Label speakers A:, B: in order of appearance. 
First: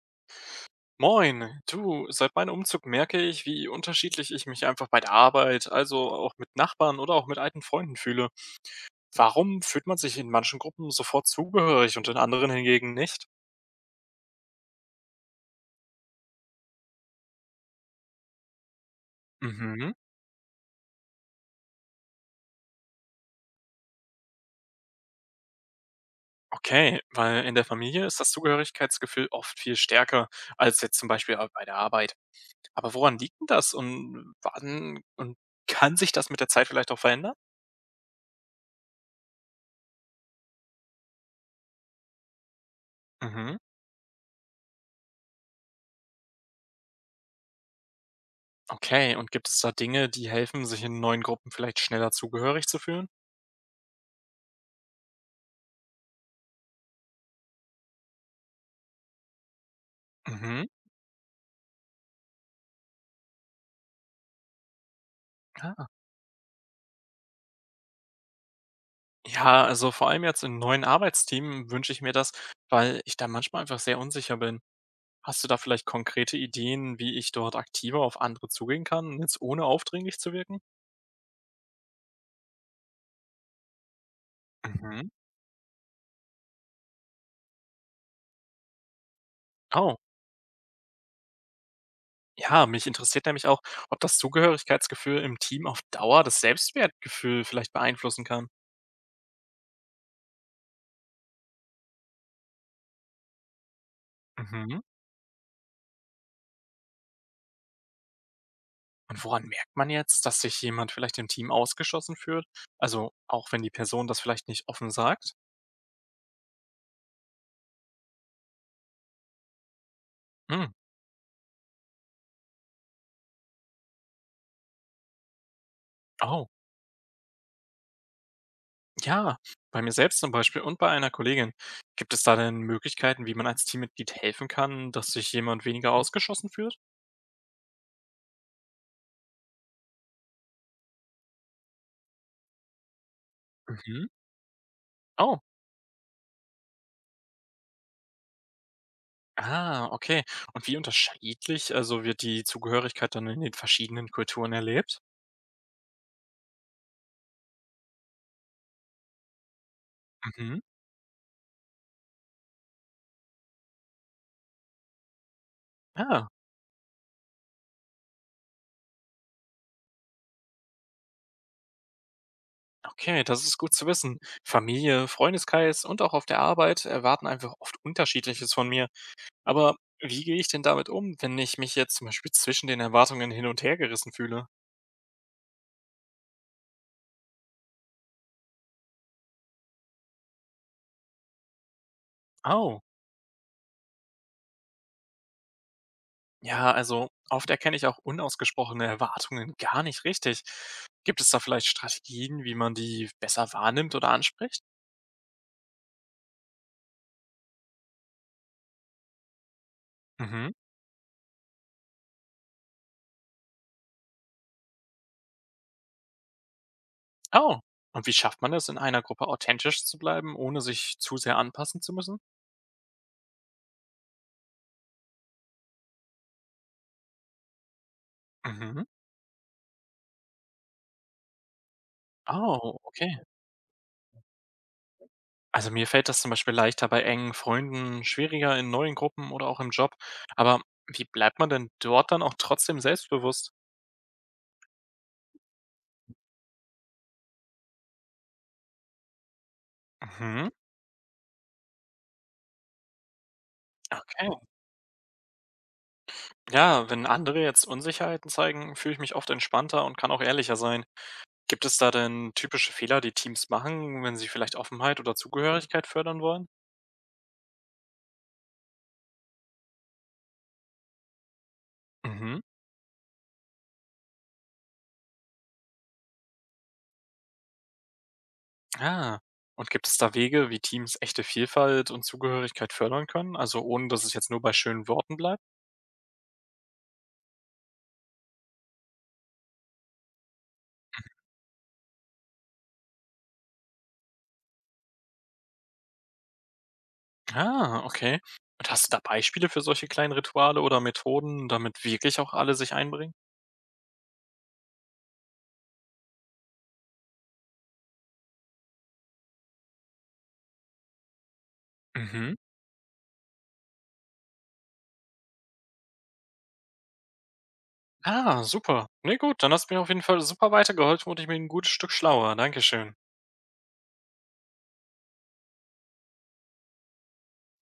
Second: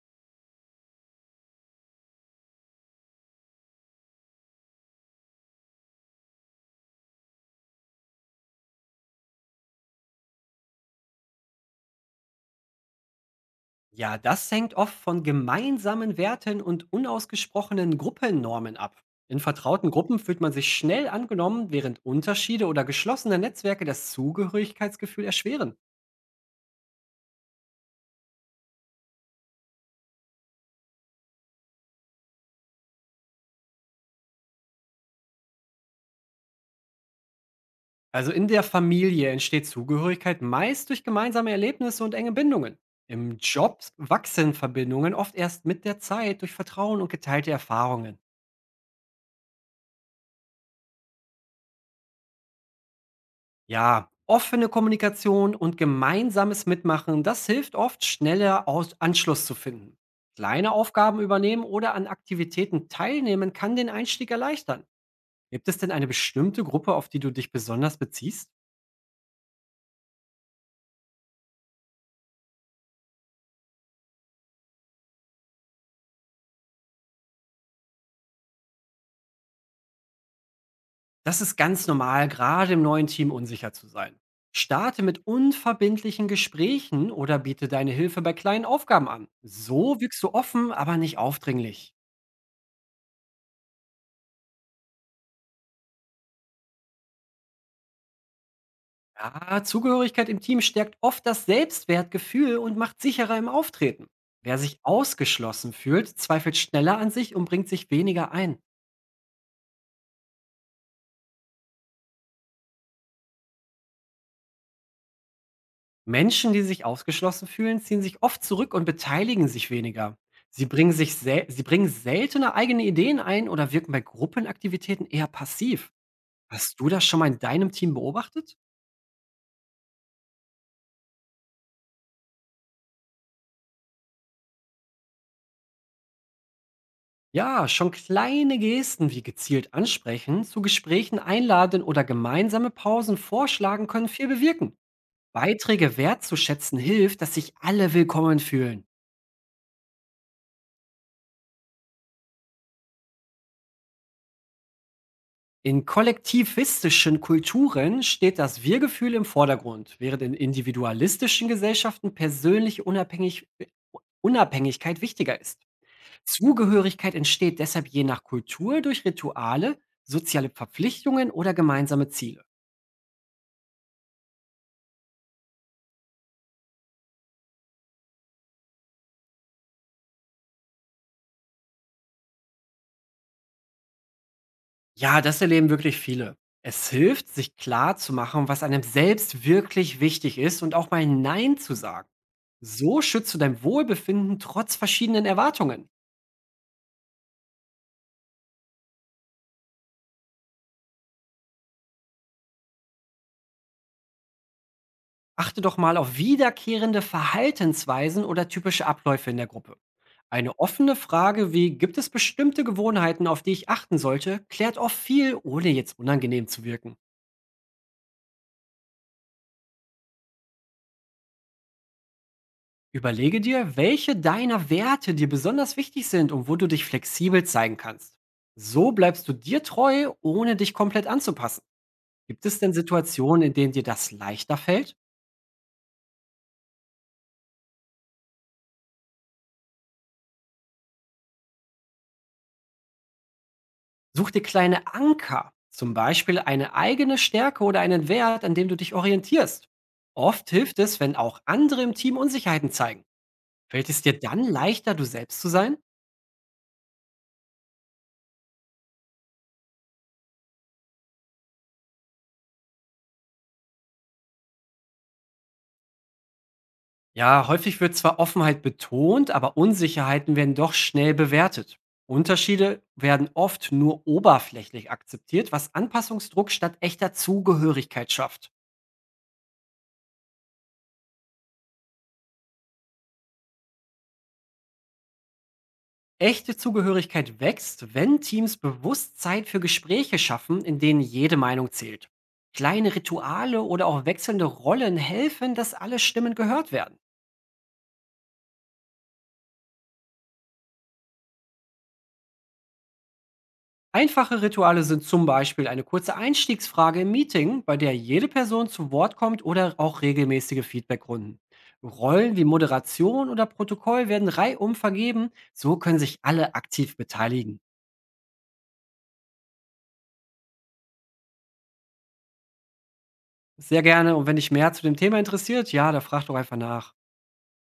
A: Moin, du, seit meinem Umzug merke ich, wie unterschiedlich ich mich einfach bei der Arbeit, also auch mit Nachbarn oder auch mit alten Freunden fühle. Warum fühlt man sich in manchen Gruppen sofort zugehörig und in anderen hingegen nicht?
B: Ja, das hängt oft von gemeinsamen Werten und unausgesprochenen Gruppennormen ab. In
A: Mhm.
B: vertrauten Gruppen fühlt man sich schnell angenommen, während Unterschiede oder geschlossene Netzwerke das Zugehörigkeitsgefühl erschweren.
A: Okay, weil in der Familie ist das Zugehörigkeitsgefühl oft viel stärker als jetzt zum Beispiel auch bei der Arbeit. Aber woran liegt denn das und wann und kann sich das mit der Zeit vielleicht auch verändern?
B: Also in der Familie entsteht Zugehörigkeit meist durch gemeinsame Erlebnisse und enge Bindungen. Im
A: Mhm.
B: Job wachsen Verbindungen oft erst mit der Zeit durch Vertrauen und geteilte Erfahrungen.
A: Okay, und gibt es da Dinge, die helfen, sich in neuen Gruppen vielleicht schneller zugehörig zu fühlen?
B: Ja, offene Kommunikation und gemeinsames Mitmachen, das hilft oft, schneller Aus Anschluss zu finden.
A: Mhm.
B: Kleine Aufgaben übernehmen oder an Aktivitäten teilnehmen kann den Einstieg erleichtern. Gibt es denn eine bestimmte Gruppe, auf die du dich besonders beziehst?
A: Ja, also vor allem jetzt in neuen Arbeitsteam wünsche ich mir das, weil ich da manchmal einfach sehr unsicher bin. Hast du da vielleicht konkrete Ideen, wie ich dort aktiver auf andere zugehen kann, jetzt ohne aufdringlich zu wirken?
B: Das ist ganz normal, gerade im neuen Team unsicher zu sein. Starte
A: Mhm.
B: mit unverbindlichen Gesprächen oder biete deine Hilfe bei kleinen Aufgaben an.
A: Oh,
B: So wirkst du offen, aber nicht aufdringlich.
A: ja, mich interessiert nämlich auch, ob das Zugehörigkeitsgefühl im Team auf Dauer das Selbstwertgefühl vielleicht beeinflussen kann.
B: Ja, Zugehörigkeit im Team stärkt oft das Selbstwertgefühl und macht sicherer im Auftreten. Wer sich
A: Mhm.
B: ausgeschlossen fühlt, zweifelt schneller an sich und bringt sich weniger ein.
A: Und woran merkt man jetzt, dass sich jemand vielleicht im Team ausgeschlossen fühlt? Also auch wenn die Person das vielleicht nicht offen sagt?
B: Menschen, die sich ausgeschlossen fühlen, ziehen sich oft zurück und beteiligen sich weniger.
A: Hm.
B: Sie bringen seltener eigene Ideen ein oder wirken bei Gruppenaktivitäten eher passiv.
A: Oh.
B: Hast du das schon mal in deinem Team beobachtet?
A: Ja, bei mir selbst zum Beispiel und bei einer Kollegin. Gibt es da denn Möglichkeiten, wie man als Teammitglied helfen kann, dass sich jemand weniger ausgeschlossen fühlt?
B: Ja, schon kleine Gesten wie gezielt ansprechen, zu Gesprächen einladen oder gemeinsame Pausen vorschlagen
A: Mhm.
B: können viel bewirken.
A: Oh.
B: Beiträge wertzuschätzen hilft, dass sich alle willkommen fühlen.
A: Ah, okay. Und wie unterschiedlich, also wird die Zugehörigkeit dann in den verschiedenen Kulturen erlebt?
B: In kollektivistischen Kulturen steht das Wir-Gefühl im Vordergrund, während in
A: Mhm.
B: individualistischen Gesellschaften persönliche Unabhängigkeit wichtiger ist.
A: Ja,
B: Zugehörigkeit entsteht deshalb je nach Kultur durch Rituale, soziale Verpflichtungen oder gemeinsame Ziele.
A: okay, das ist gut zu wissen. Familie, Freundeskreis und auch auf der Arbeit erwarten einfach oft Unterschiedliches von mir. Aber wie gehe ich denn damit um, wenn ich mich jetzt zum Beispiel zwischen den Erwartungen hin und her gerissen fühle?
B: Ja, das erleben wirklich viele. Es hilft, sich klar zu machen, was einem selbst wirklich wichtig ist und auch mal Nein zu sagen.
A: Oh.
B: So schützt du dein Wohlbefinden trotz verschiedenen Erwartungen.
A: Ja, also oft erkenne ich auch unausgesprochene Erwartungen gar nicht richtig. Gibt es da vielleicht Strategien, wie man die besser wahrnimmt oder anspricht?
B: Achte doch mal auf wiederkehrende Verhaltensweisen oder typische Abläufe in der Gruppe.
A: Mhm.
B: Eine offene Frage wie gibt es bestimmte Gewohnheiten, auf die ich achten sollte, klärt oft viel, ohne jetzt unangenehm zu wirken.
A: Oh. Und wie schafft man es, in einer Gruppe authentisch zu bleiben, ohne sich zu sehr anpassen zu müssen?
B: Überlege dir, welche deiner Werte dir besonders wichtig sind und wo du dich flexibel zeigen kannst.
A: Mhm.
B: So bleibst du dir treu, ohne dich komplett anzupassen. Gibt es denn
A: Oh, okay.
B: Situationen, in denen dir das leichter fällt?
A: Also mir fällt das zum Beispiel leichter bei engen Freunden, schwieriger in neuen Gruppen oder auch im Job. Aber wie bleibt man denn dort dann auch trotzdem selbstbewusst?
B: Such dir kleine Anker, zum Beispiel eine eigene Stärke oder einen Wert, an dem du dich orientierst. Oft
A: Mhm.
B: hilft es, wenn auch andere im Team Unsicherheiten zeigen. Fällt es dir
A: Okay.
B: dann leichter, du selbst zu sein?
A: Ja, wenn andere jetzt Unsicherheiten zeigen, fühle ich mich oft entspannter und kann auch ehrlicher sein. Gibt es da denn typische Fehler, die Teams machen, wenn sie vielleicht Offenheit oder Zugehörigkeit fördern wollen?
B: Ja, häufig wird zwar Offenheit betont, aber Unsicherheiten werden doch schnell bewertet.
A: Mhm.
B: Unterschiede werden oft nur oberflächlich akzeptiert, was Anpassungsdruck statt echter Zugehörigkeit schafft.
A: Ah. Und gibt es da Wege, wie Teams echte Vielfalt und Zugehörigkeit fördern können? Also ohne, dass es jetzt nur bei schönen Worten bleibt?
B: Echte Zugehörigkeit wächst, wenn Teams bewusst Zeit für Gespräche schaffen, in denen jede Meinung zählt. Kleine Rituale oder auch wechselnde Rollen helfen, dass alle Stimmen gehört werden.
A: Ah, okay. Und hast du da Beispiele für solche kleinen Rituale oder Methoden, damit wirklich auch alle sich einbringen?
B: Einfache Rituale sind zum Beispiel eine kurze Einstiegsfrage im Meeting, bei der jede Person zu Wort kommt oder auch regelmäßige Feedbackrunden.
A: Mhm.
B: Rollen wie Moderation oder Protokoll werden reihum vergeben, so können sich alle aktiv beteiligen.
A: Ah, super. Nee, gut, dann hast du mir auf jeden Fall super weitergeholfen und ich bin ein gutes Stück schlauer. Dankeschön.
B: Sehr gerne und wenn dich mehr zu dem Thema interessiert, ja, da frag doch einfach nach.